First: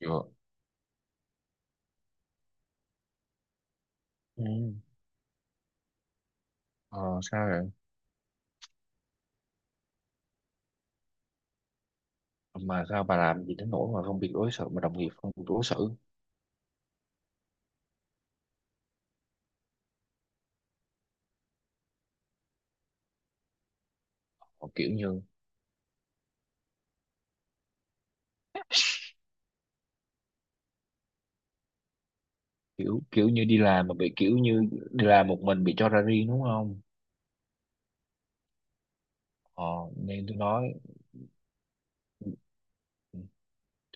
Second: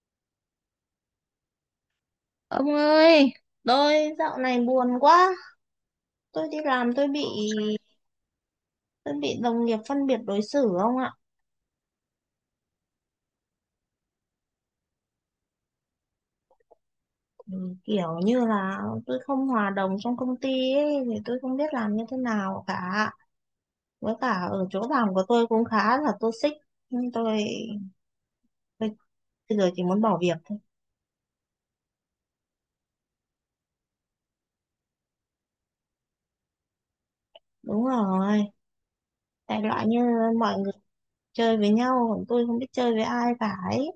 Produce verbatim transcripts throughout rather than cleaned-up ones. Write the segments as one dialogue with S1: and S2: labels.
S1: Dạ.
S2: Ông ơi, tôi dạo
S1: Ừ.
S2: này buồn quá. Tôi đi làm tôi
S1: Ờ,
S2: bị
S1: sao vậy?
S2: tôi bị đồng nghiệp phân biệt đối xử ông ạ.
S1: Mà sao bà làm gì đến nỗi mà không bị đối xử mà đồng nghiệp không biết đối xử?
S2: Ừ, kiểu như là tôi không hòa đồng trong công ty ấy, thì tôi không biết làm như thế nào cả. Với cả ở
S1: Ờ,
S2: chỗ
S1: Kiểu
S2: làm
S1: như
S2: của tôi cũng khá là toxic. Nhưng tôi, tôi bây giờ chỉ muốn bỏ việc thôi.
S1: kiểu kiểu như đi làm mà bị kiểu như đi làm một mình bị cho ra riêng đúng không?
S2: Đúng rồi. Đại
S1: Ờ,
S2: loại như
S1: nên tôi
S2: mọi
S1: nói
S2: người chơi với nhau, còn tôi không biết chơi với ai cả ấy.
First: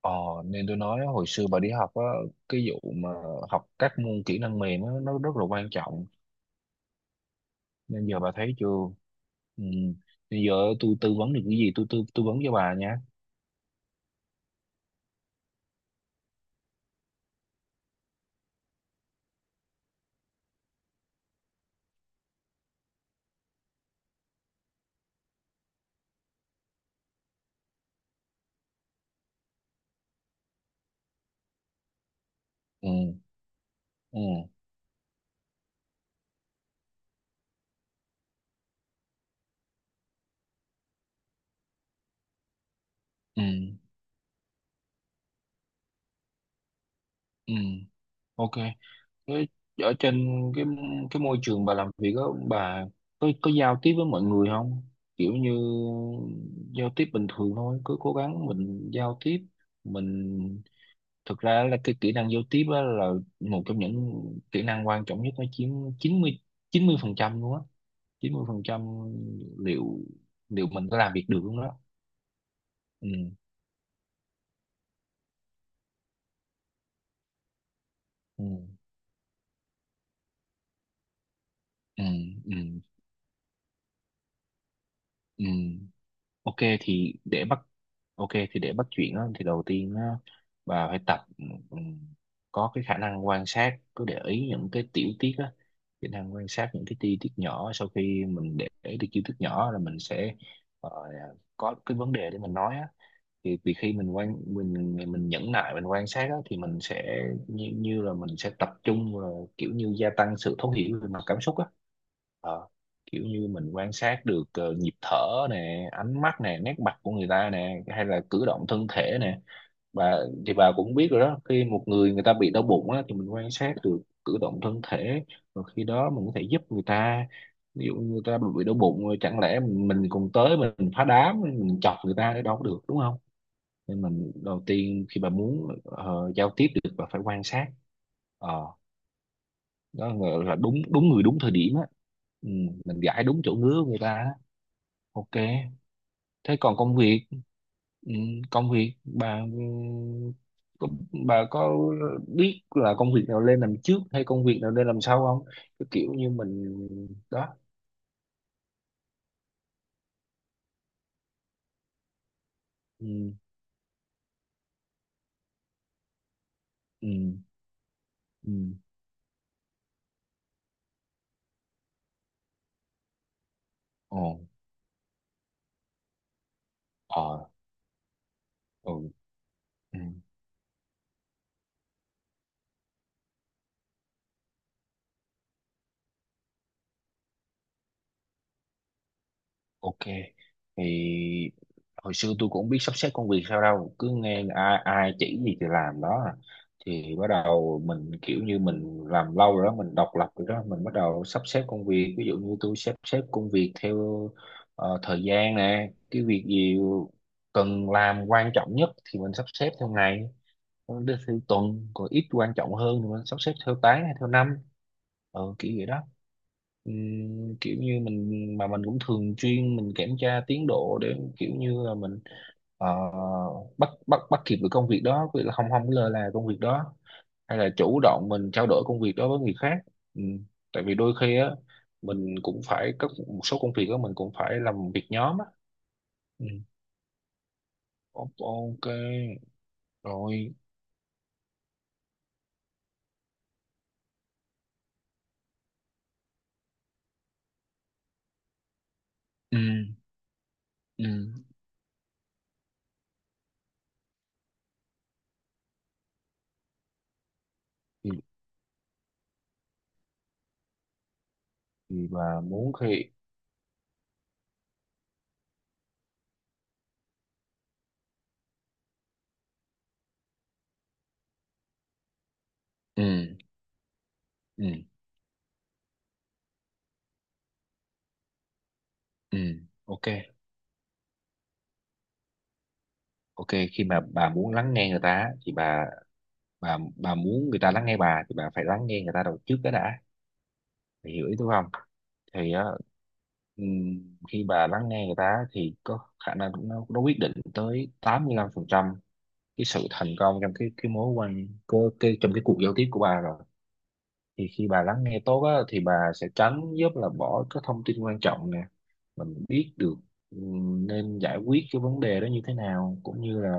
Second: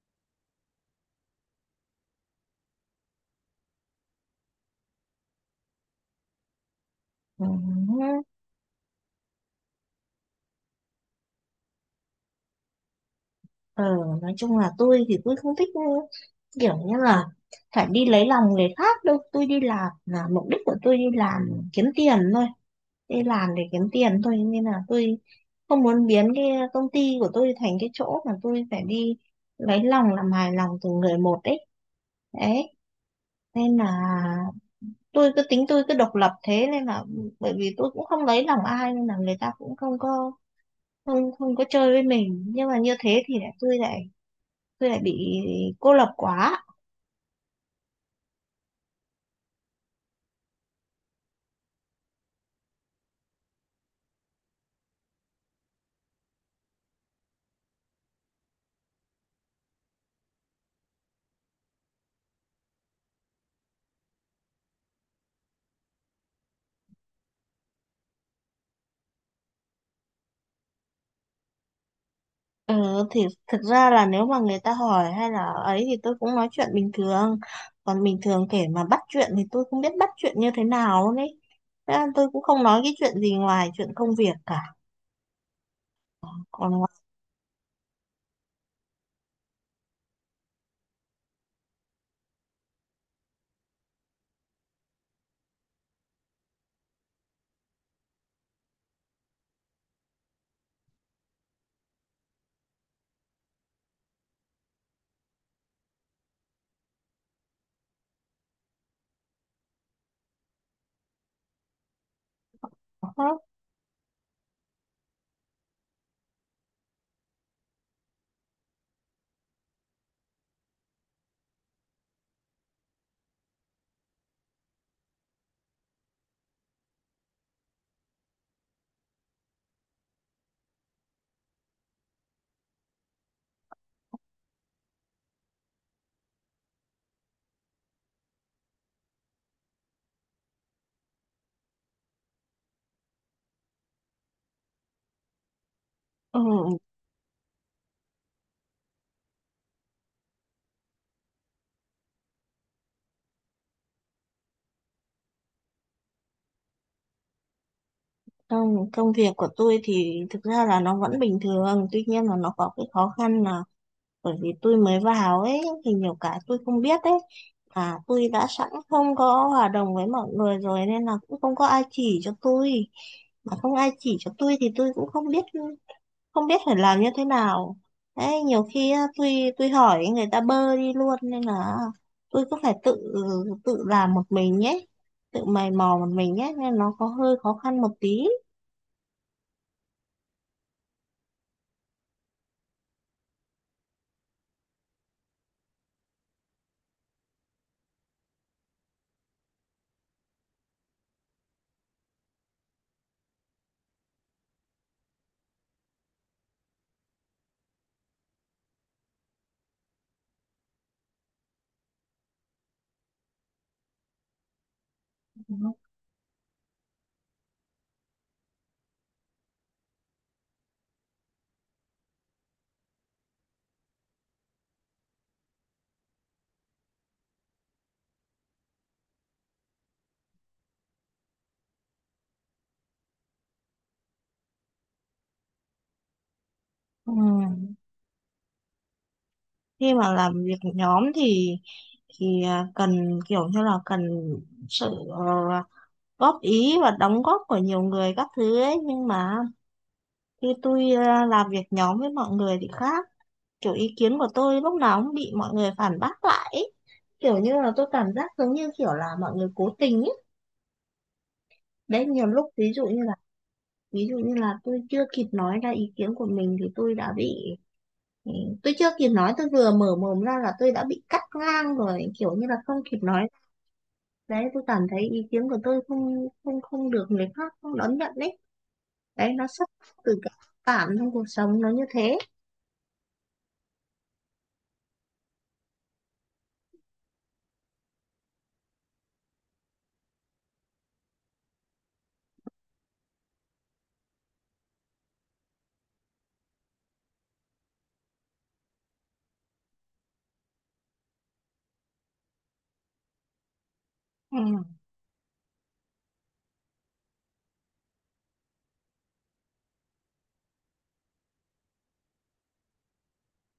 S1: ờ, nên tôi nói hồi xưa bà đi học á, cái vụ mà học các môn kỹ năng mềm á, nó rất là quan trọng.
S2: Ừ.
S1: Nên giờ bà thấy chưa? Ừ. Bây giờ tôi tư vấn được cái gì tôi tư tư vấn cho bà nha.
S2: Ờ, nói chung là tôi thì tôi không thích kiểu như là phải đi lấy lòng người khác đâu. Tôi đi làm là mục đích của tôi đi làm kiếm tiền thôi, đi làm để kiếm tiền thôi, nên là tôi không muốn biến cái công ty của tôi thành cái chỗ mà tôi phải đi lấy lòng, làm hài lòng từng người một ấy, đấy.
S1: Ừ.
S2: Nên là
S1: Ừ.
S2: tôi cứ tính tôi cứ độc lập, thế nên là bởi vì tôi cũng không lấy lòng ai nên là người ta cũng không có, không không có chơi với mình, nhưng mà như thế thì
S1: Ừ.
S2: lại tôi lại tôi lại bị cô lập quá.
S1: Ừ. Ok. Với- ở trên cái cái môi trường bà làm việc đó, bà có có giao tiếp với mọi người không, kiểu như giao tiếp bình thường thôi, cứ cố gắng mình giao tiếp. Mình thực ra là cái kỹ năng giao tiếp á là một trong những kỹ năng quan trọng nhất, nó chiếm chín mươi chín mươi phần trăm luôn á, chín mươi phần trăm liệu liệu mình có làm việc được không đó.
S2: ừ, thì
S1: Ừ
S2: thực ra là nếu mà người ta hỏi hay là ấy thì tôi cũng nói chuyện bình thường, còn bình
S1: ừ.
S2: thường kể mà bắt chuyện thì tôi không biết bắt chuyện như thế nào luôn ấy. Thế
S1: Ừ.
S2: nên tôi cũng
S1: Ừ.
S2: không nói cái chuyện gì ngoài chuyện công việc cả.
S1: Ừ. Ok,
S2: Còn ngoài
S1: thì để bắt ok thì để bắt chuyện á, thì đầu tiên á, bà phải tập, ừm, có cái khả năng quan sát, cứ để ý những cái tiểu tiết á, khả năng quan sát những cái chi tiết nhỏ. Sau khi mình để ý được chi tiết nhỏ là mình sẽ ờ, có cái vấn đề để mình nói á, thì vì khi mình quan mình mình nhẫn nại mình quan sát á, thì mình sẽ như, như là mình sẽ tập trung và kiểu như gia tăng sự thấu hiểu về mặt cảm xúc á. Ờ, kiểu
S2: đó,
S1: như mình quan sát được ờ, nhịp thở nè, ánh mắt nè, nét mặt của người ta nè, hay là cử động thân thể nè. Bà thì bà cũng biết rồi đó, khi một người người ta bị đau bụng á thì mình quan sát được cử động thân thể, rồi khi đó mình có thể giúp người ta. Ví dụ người ta bị đau bụng rồi, chẳng lẽ mình, mình còn tới mình phá đám, mình chọc người ta để đâu có được đúng không? Nên mình đầu tiên khi bà muốn ờ, giao tiếp được, bà phải quan sát. Ờ, đó là là đúng đúng người đúng thời điểm á, ừ, mình gãi đúng chỗ ngứa của người ta á. Ok, thế còn
S2: ừ,
S1: công việc, ừ, công việc bà ừ, có- bà có biết là công việc nào lên làm trước hay công việc nào lên làm sau không? Cái kiểu như mình đó.
S2: công, công việc của tôi thì thực ra là nó vẫn bình thường, tuy nhiên là nó có cái khó
S1: Ừ.
S2: khăn là bởi vì tôi mới vào ấy thì nhiều cái tôi không biết ấy,
S1: Ừ.
S2: và tôi đã
S1: Ừ.
S2: sẵn không có hòa đồng với mọi người rồi nên là cũng không có ai chỉ cho tôi. Mà không ai chỉ
S1: Ồ.
S2: cho tôi thì tôi cũng không biết, không biết phải làm như thế
S1: Ờ.
S2: nào. Đấy, nhiều khi
S1: Ừ.
S2: á, tôi tôi
S1: Ừ.
S2: hỏi người ta bơ đi luôn, nên là tôi cứ phải tự tự làm một mình nhé, tự mày mò một mình nhé, nên nó có hơi khó khăn một tí.
S1: Ok, thì hồi xưa tôi cũng không biết sắp xếp công việc sao đâu, cứ nghe ai, ai chỉ gì thì làm đó à. Thì bắt đầu mình, kiểu như mình làm lâu rồi đó, mình độc lập rồi đó, mình bắt đầu sắp xếp công việc. Ví dụ như tôi sắp xếp công việc theo ờ, thời gian nè, cái việc gì cần làm quan trọng nhất thì mình sắp xếp theo ngày, còn đưa theo tuần, còn ít quan trọng hơn thì mình sắp xếp theo tháng hay theo năm. Ờ, kiểu vậy đó. Ừm, kiểu như mình mà mình cũng thường xuyên mình kiểm tra tiến độ để kiểu như là mình ờ, bắt bắt bắt kịp được công việc đó, vì là không không có lơ là công việc đó, hay là chủ động mình trao đổi công việc đó với người khác. Ừ. Tại vì đôi khi á mình cũng phải có một số công việc đó mình cũng phải làm việc nhóm á. Ừ.
S2: Ừ.
S1: Ok.
S2: Khi mà làm
S1: Rồi.
S2: việc nhóm thì thì à, cần kiểu như là cần sự ờ, góp ý và đóng góp của nhiều người các thứ ấy, nhưng mà
S1: Ừ.
S2: khi tôi
S1: Ừ.
S2: à, làm việc nhóm với mọi người thì khác, kiểu ý kiến của tôi lúc nào cũng bị mọi người phản bác lại ấy. Kiểu như là tôi
S1: Ừ.
S2: cảm giác giống như kiểu là mọi người cố tình ấy. Đấy,
S1: Thì
S2: nhiều
S1: bà
S2: lúc ví
S1: muốn
S2: dụ như
S1: khi
S2: là ví dụ như là tôi chưa kịp nói ra ý kiến của mình thì tôi đã bị Ừ, tôi chưa kịp nói, tôi vừa mở mồm ra là tôi đã bị cắt ngang rồi, kiểu như là không kịp
S1: ừ
S2: nói. Đấy, tôi
S1: ừ
S2: cảm thấy ý kiến của tôi không không không được người khác không đón nhận đấy. Đấy,
S1: ừ.
S2: nó xuất phát
S1: Ok.
S2: từ cái cảm trong cuộc sống nó như thế.
S1: Ok, khi mà bà muốn lắng nghe người ta á, thì bà bà bà muốn người ta lắng nghe bà thì bà phải lắng nghe người ta đầu trước cái đã. Bà hiểu ý tôi không? Thì á, ừm, khi bà lắng nghe người ta á, thì có khả năng nó, nó quyết định tới tám mươi lăm phần trăm cái sự thành công trong cái cái mối quan cơ cái trong cái cuộc giao tiếp của bà rồi.
S2: Ừ.
S1: Thì khi bà lắng nghe tốt á, thì bà sẽ tránh giúp là bỏ các thông tin quan trọng, mình biết được ừ, nên giải quyết cái vấn đề đó như thế nào, cũng như là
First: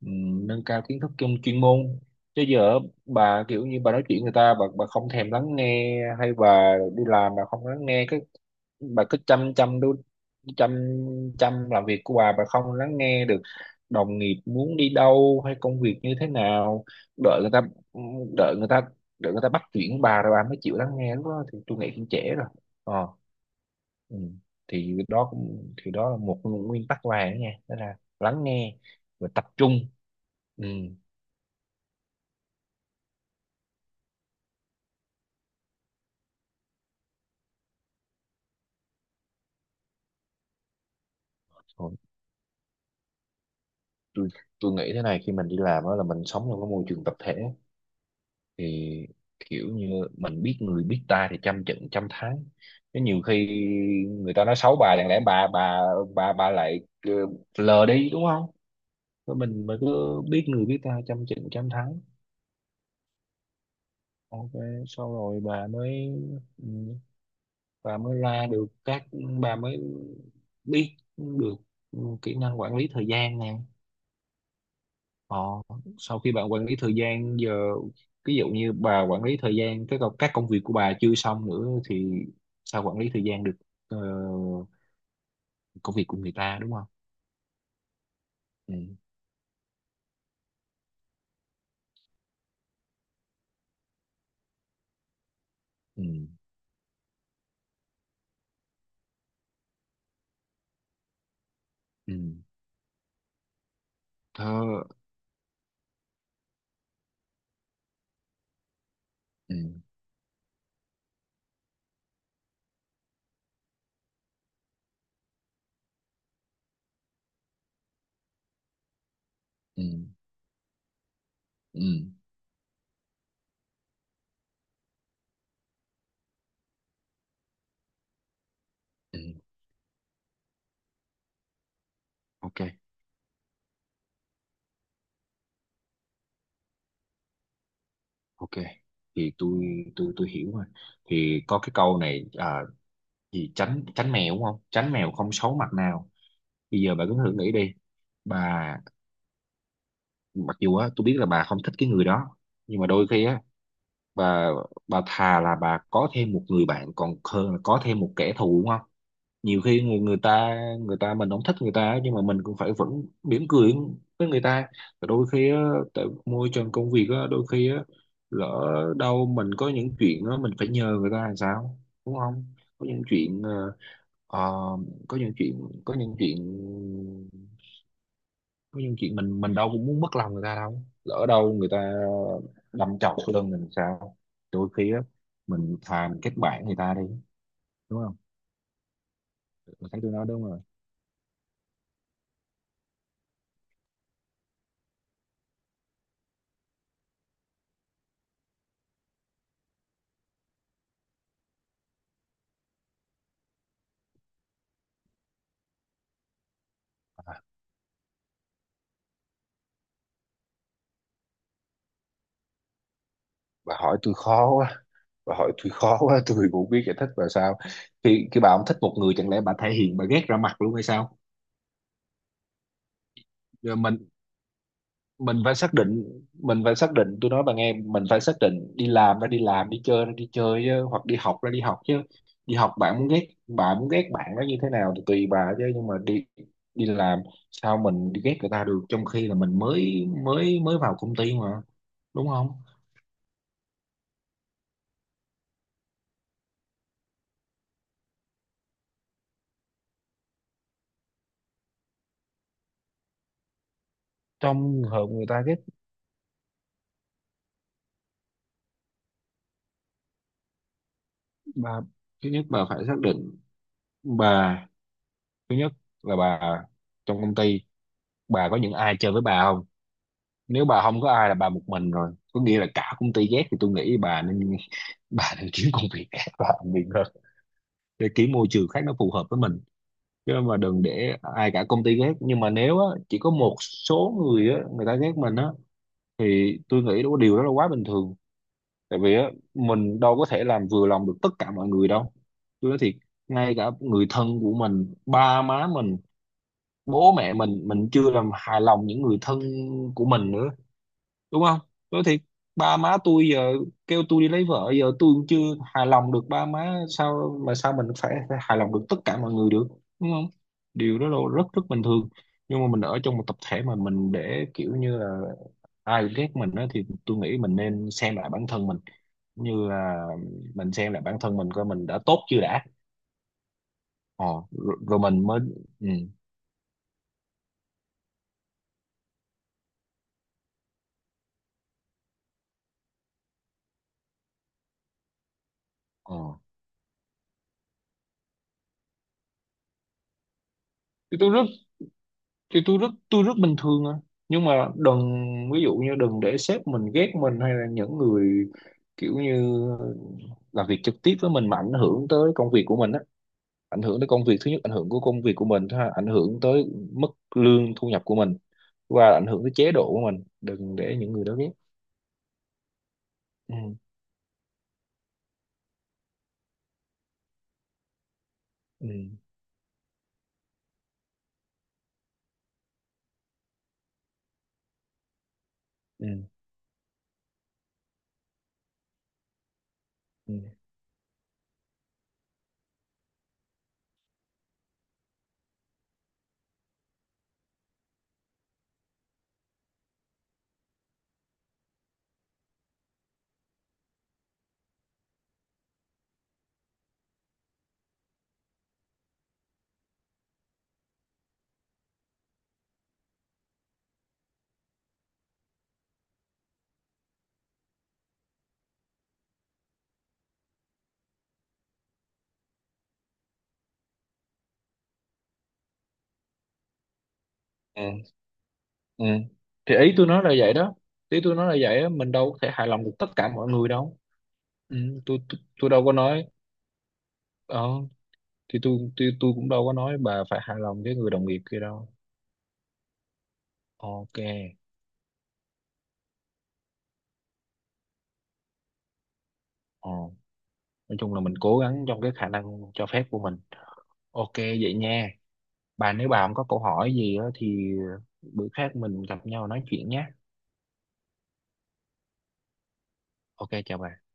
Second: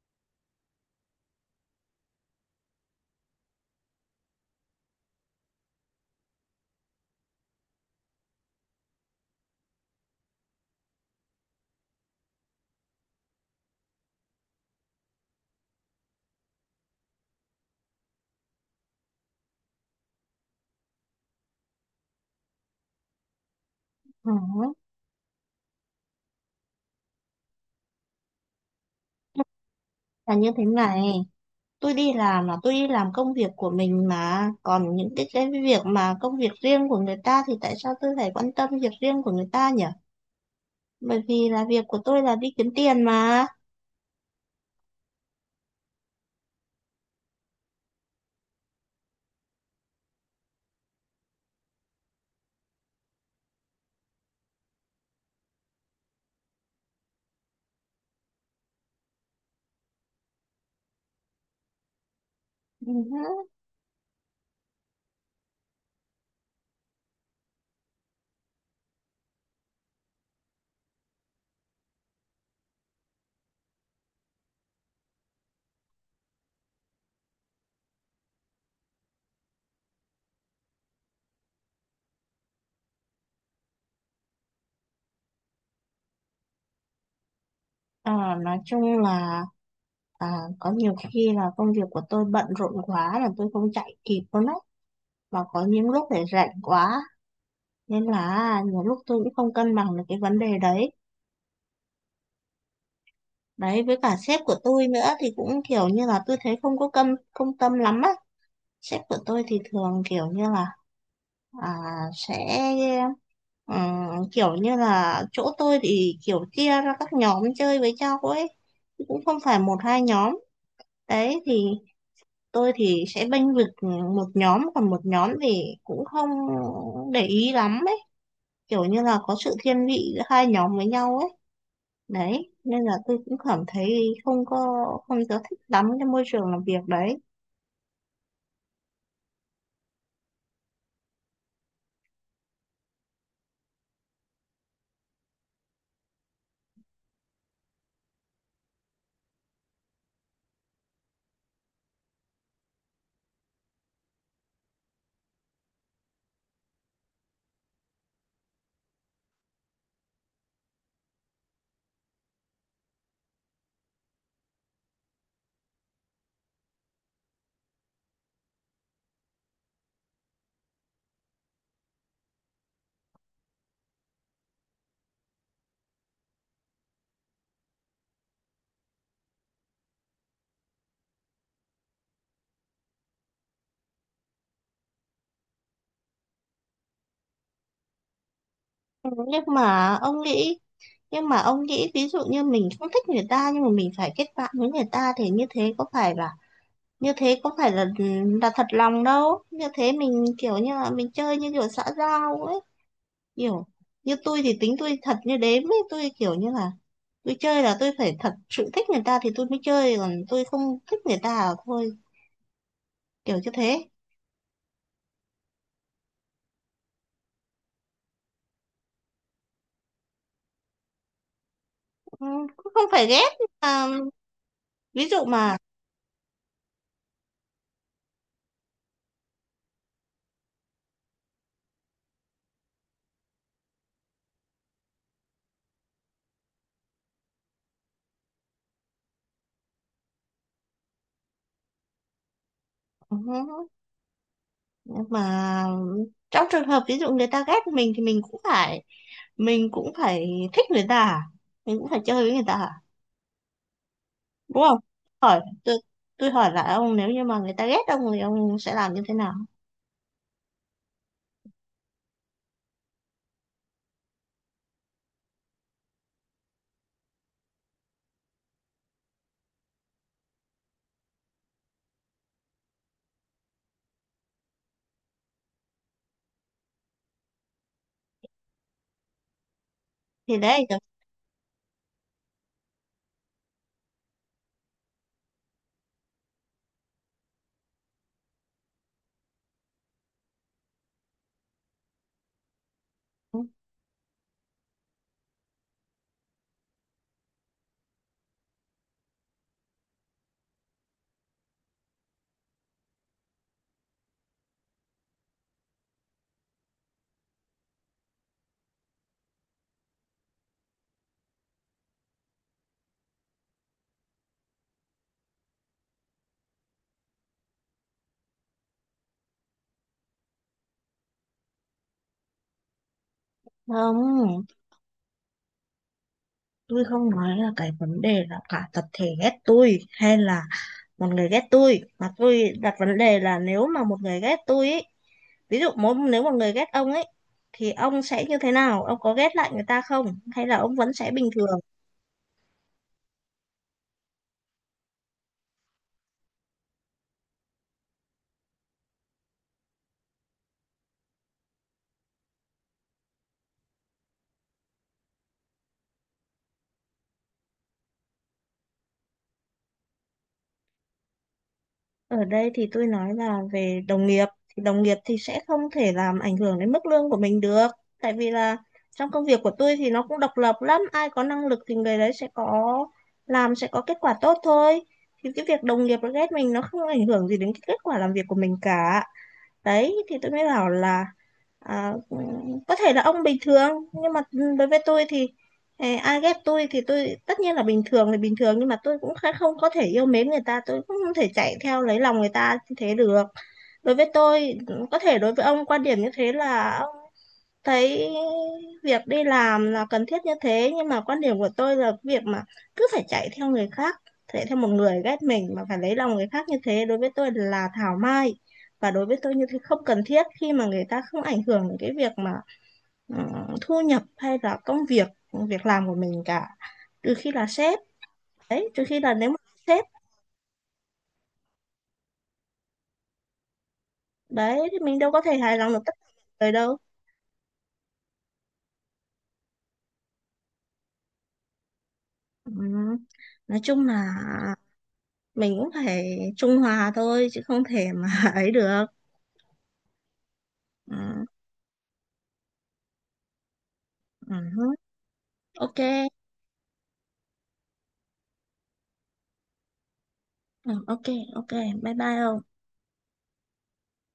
S1: ừ, nâng cao kiến thức trong chuyên môn. Chứ giờ bà kiểu như bà nói chuyện người ta bà bà không thèm lắng nghe, hay bà đi làm bà không lắng nghe cái bà cứ chăm chăm đu chăm chăm làm việc của bà bà không lắng nghe được đồng nghiệp muốn đi đâu hay công việc như thế nào. đợi người ta đợi người ta Đợi người ta bắt chuyện bà rồi bà mới chịu lắng nghe, lúc đó thì tôi nghĩ cũng trễ rồi. Ờ. Ừ.
S2: Ừ.
S1: Thì đó cũng thì đó là một nguyên tắc vàng đó nha, đó là lắng nghe và tập trung.
S2: Là như thế
S1: Ừ.
S2: này, tôi đi làm là tôi đi làm công việc của mình, mà còn những cái cái việc mà công việc riêng của người ta thì tại sao tôi phải quan tâm việc riêng của người ta nhỉ? Bởi vì là việc
S1: Còn
S2: của tôi là đi kiếm tiền mà.
S1: tôi tôi nghĩ thế này, khi mình đi làm đó là mình sống trong cái môi trường tập thể, thì kiểu như mình biết người biết ta thì trăm trận trăm thắng. Chứ nhiều khi người ta nói xấu bà, chẳng lẽ bà bà bà bà lại ờ, lờ đi đúng không? Rồi mình mới cứ biết người biết ta trăm trận trăm thắng.
S2: Ừ.
S1: Ok, sau rồi bà mới ừ, và mới ra được các bà mới biết được kỹ năng quản lý thời gian nè. Họ sau khi bạn quản lý thời gian giờ, ví dụ như bà quản lý thời gian cái công- các công việc của bà chưa xong nữa thì sao quản lý thời gian được ờ, công việc của người ta đúng không?
S2: Ờ, nói
S1: Ừ.
S2: chung là à, có nhiều khi là công việc của tôi bận rộn quá là tôi không chạy kịp luôn đấy, và có những lúc để
S1: Ừ.
S2: rảnh quá, nên là à, nhiều lúc tôi cũng không cân bằng được cái vấn đề đấy.
S1: Ừ.
S2: Đấy, với cả sếp của
S1: Thơ.
S2: tôi nữa thì cũng kiểu như là tôi thấy không có câm công tâm lắm á. Sếp của tôi
S1: Ừ.
S2: thì thường kiểu như là à, sẽ ừ, kiểu như là chỗ tôi thì kiểu chia ra các nhóm chơi với nhau ấy, chứ cũng không phải một
S1: Ừ.
S2: hai nhóm. Đấy thì
S1: Ừ.
S2: tôi thì sẽ bênh vực ừ, một nhóm, còn một nhóm thì cũng không để ý lắm ấy, kiểu như là
S1: Ừ.
S2: có sự thiên vị giữa hai nhóm với nhau ấy. Đấy
S1: Ok.
S2: nên là tôi cũng cảm thấy không có, không có thích lắm cái môi trường làm việc đấy.
S1: Ok, thì tôi tôi tôi hiểu rồi, thì có cái câu này à, gì tránh tránh mèo đúng không, tránh mèo không xấu mặt nào. Bây giờ bà cứ thử nghĩ đi, bà mặc dù á tôi biết là bà không thích cái người đó, nhưng mà đôi khi á bà bà thà là bà có thêm một người bạn còn hơn là có thêm một kẻ thù đúng không? Nhiều khi người người ta người ta mình không thích người ta á, nhưng mà mình cũng phải vẫn mỉm cười với người ta. Và đôi khi á tại môi trường công việc á đôi khi á lỡ đâu mình có những chuyện á mình phải nhờ người ta làm sao đúng không? Có những chuyện ờ, ờ, có những chuyện có những chuyện Có những chuyện mình mình đâu cũng muốn mất lòng người ta đâu, lỡ đâu người ta đâm chọc sau lưng mình sao? Đôi khi á mình thà mình kết bạn người ta đi đúng không?
S2: Ừ, nhưng
S1: Bà
S2: mà
S1: thấy tôi
S2: ông
S1: nói đúng
S2: nghĩ
S1: rồi.
S2: nhưng mà ông nghĩ ví dụ như mình không thích người ta nhưng mà mình phải kết bạn với người ta thì như thế có phải là như thế có phải là ừ, là thật lòng đâu, như thế mình kiểu như là mình chơi như kiểu xã giao ấy, kiểu như tôi thì tính tôi thật như đếm ấy, tôi kiểu như là tôi
S1: à,
S2: chơi là tôi phải thật sự thích người ta thì tôi mới chơi, còn tôi không thích người ta là thôi, kiểu như
S1: bà
S2: thế.
S1: hỏi tôi khó quá, bà hỏi tôi khó quá tôi cũng biết giải thích và sao? Khi khi bà không thích một người chẳng lẽ bà thể hiện bà ghét ra mặt luôn hay sao?
S2: Ừ, cũng không phải ghét nhưng
S1: Rồi
S2: mà
S1: mình,
S2: ví dụ
S1: mình phải
S2: mà
S1: xác định mình phải xác định tôi nói bạn nghe, mình phải xác định đi làm ra đi làm, đi chơi ra đi chơi chứ, hoặc đi học ra đi học chứ. Đi học bạn muốn ghét bạn muốn ghét bạn nó như thế nào thì tùy bà chứ, nhưng mà đi đi làm sao mình đi ghét người ta được, trong khi là mình mới mới mới vào công ty mà đúng không?
S2: ừ, mà trong trường hợp ví dụ người ta ghét mình thì mình cũng phải mình cũng phải thích người ta à? Mình cũng phải chơi với người ta à? Đúng không?
S1: Trong trường hợp người
S2: Hỏi
S1: ta ghét
S2: tôi tôi hỏi lại ông nếu như mà người ta ghét ông thì ông sẽ làm như thế nào?
S1: bà, thứ nhất bà phải xác định bà, thứ nhất là bà trong công ty bà có những ai chơi với bà không? Nếu bà không có ai là bà một mình rồi, có nghĩa là cả công ty ghét thì tôi nghĩ bà nên bà nên kiếm công việc khác và làm việc hơn, để kiếm môi trường khác nó phù hợp với mình. Chứ
S2: Thì
S1: mà
S2: đấy được
S1: đừng để ai cả công ty ghét, nhưng mà nếu á, chỉ có một số người á, người ta ghét mình á thì tôi nghĩ đó điều đó là quá bình thường. Tại vì á, mình đâu có thể làm vừa lòng được tất cả mọi người đâu, tôi nói thiệt. Ngay cả người thân của mình, ba má mình, bố mẹ mình mình chưa làm hài lòng những người thân của mình nữa đúng không? Nói thiệt, ba má tôi giờ kêu tôi đi lấy vợ giờ tôi cũng chưa hài lòng được ba má, sao mà sao mình phải hài lòng được tất cả mọi người được đúng không? Điều đó là rất rất bình thường. Nhưng mà mình ở trong một tập thể mà mình để kiểu như là ai ghét mình á thì tôi nghĩ mình nên xem lại bản thân mình, như là mình xem lại bản thân mình coi mình đã tốt chưa đã. Ờ,
S2: không,
S1: rồi, rồi mình mới ừ,
S2: tôi không nói là cái vấn đề là cả tập thể ghét tôi hay là một người ghét tôi, mà tôi đặt vấn đề là nếu mà một người ghét tôi ấy, ví dụ mỗi
S1: ờ.
S2: nếu một người ghét ông ấy thì ông sẽ như thế nào, ông có ghét lại người ta không hay là ông vẫn sẽ
S1: Thì
S2: bình
S1: tôi rất
S2: thường?
S1: thì tôi rất tôi rất bình thường à, nhưng mà đừng, ví dụ như đừng để sếp mình ghét mình, hay là những người kiểu như làm việc trực tiếp với mình mà ảnh hưởng tới công việc của mình á. Ảnh hưởng tới công việc, thứ nhất ảnh hưởng của công việc của mình, thứ hai ảnh hưởng tới mức lương thu nhập của mình, và ảnh hưởng tới chế độ của mình, đừng để những người đó ghét.
S2: Ở đây thì tôi nói là
S1: Ừ.
S2: về đồng nghiệp thì đồng nghiệp thì sẽ không thể làm ảnh hưởng đến mức lương của mình được, tại vì là
S1: Ừ.
S2: trong công việc của tôi thì nó cũng độc lập lắm, ai có năng lực thì người đấy sẽ có làm sẽ có kết quả tốt thôi. Thì cái việc đồng nghiệp
S1: Ừ.
S2: nó ghét mình nó không ảnh hưởng gì đến cái kết quả làm việc của mình cả. Đấy thì tôi
S1: Ừ.
S2: mới bảo là à, có thể là ông bình thường nhưng mà đối với tôi thì eh, ai ghét tôi thì tôi tất nhiên là bình thường thì bình thường, nhưng mà tôi cũng khá- không có thể yêu mến người ta, tôi cũng không thể chạy theo lấy lòng người ta như thế được. Đối với tôi, có thể đối với ông quan điểm như thế là thấy việc đi làm là cần thiết như thế, nhưng mà quan điểm của tôi là việc mà cứ phải chạy theo người khác, chạy theo một người ghét mình mà phải lấy lòng người khác như thế đối với tôi là thảo mai, và đối với tôi như thế không cần thiết khi mà người ta không ảnh hưởng đến cái việc mà ừ, thu nhập hay là công việc, việc làm của mình cả, trừ khi là sếp.
S1: Ừ.
S2: Đấy, trừ khi
S1: Ừ.
S2: là nếu mà
S1: Thì
S2: sếp.
S1: ý tôi nói là vậy đó, ý tôi nói là vậy á, mình đâu có thể hài lòng được tất cả mọi người đâu.
S2: Đấy
S1: Ừ,
S2: thì mình đâu
S1: tôi,
S2: có thể
S1: tôi
S2: hài
S1: tôi
S2: lòng được
S1: đâu
S2: tất
S1: có
S2: cả
S1: nói,
S2: mọi người đâu.
S1: ờ, thì tôi tôi tôi cũng đâu có nói bà phải hài lòng với người đồng nghiệp kia đâu.
S2: Ừ. Nói chung là
S1: Ok.
S2: mình cũng phải trung hòa thôi chứ không thể mà ấy được.
S1: Ờ. Nói chung là
S2: ừ,
S1: mình cố gắng trong cái khả năng cho phép của mình, ok
S2: ừ,
S1: vậy nha.
S2: ok.
S1: Bà nếu bà không có câu hỏi gì á thì bữa khác mình gặp nhau nói chuyện nhé.
S2: ừ, ok. Ok, bye bye ông.
S1: Ok, chào bà.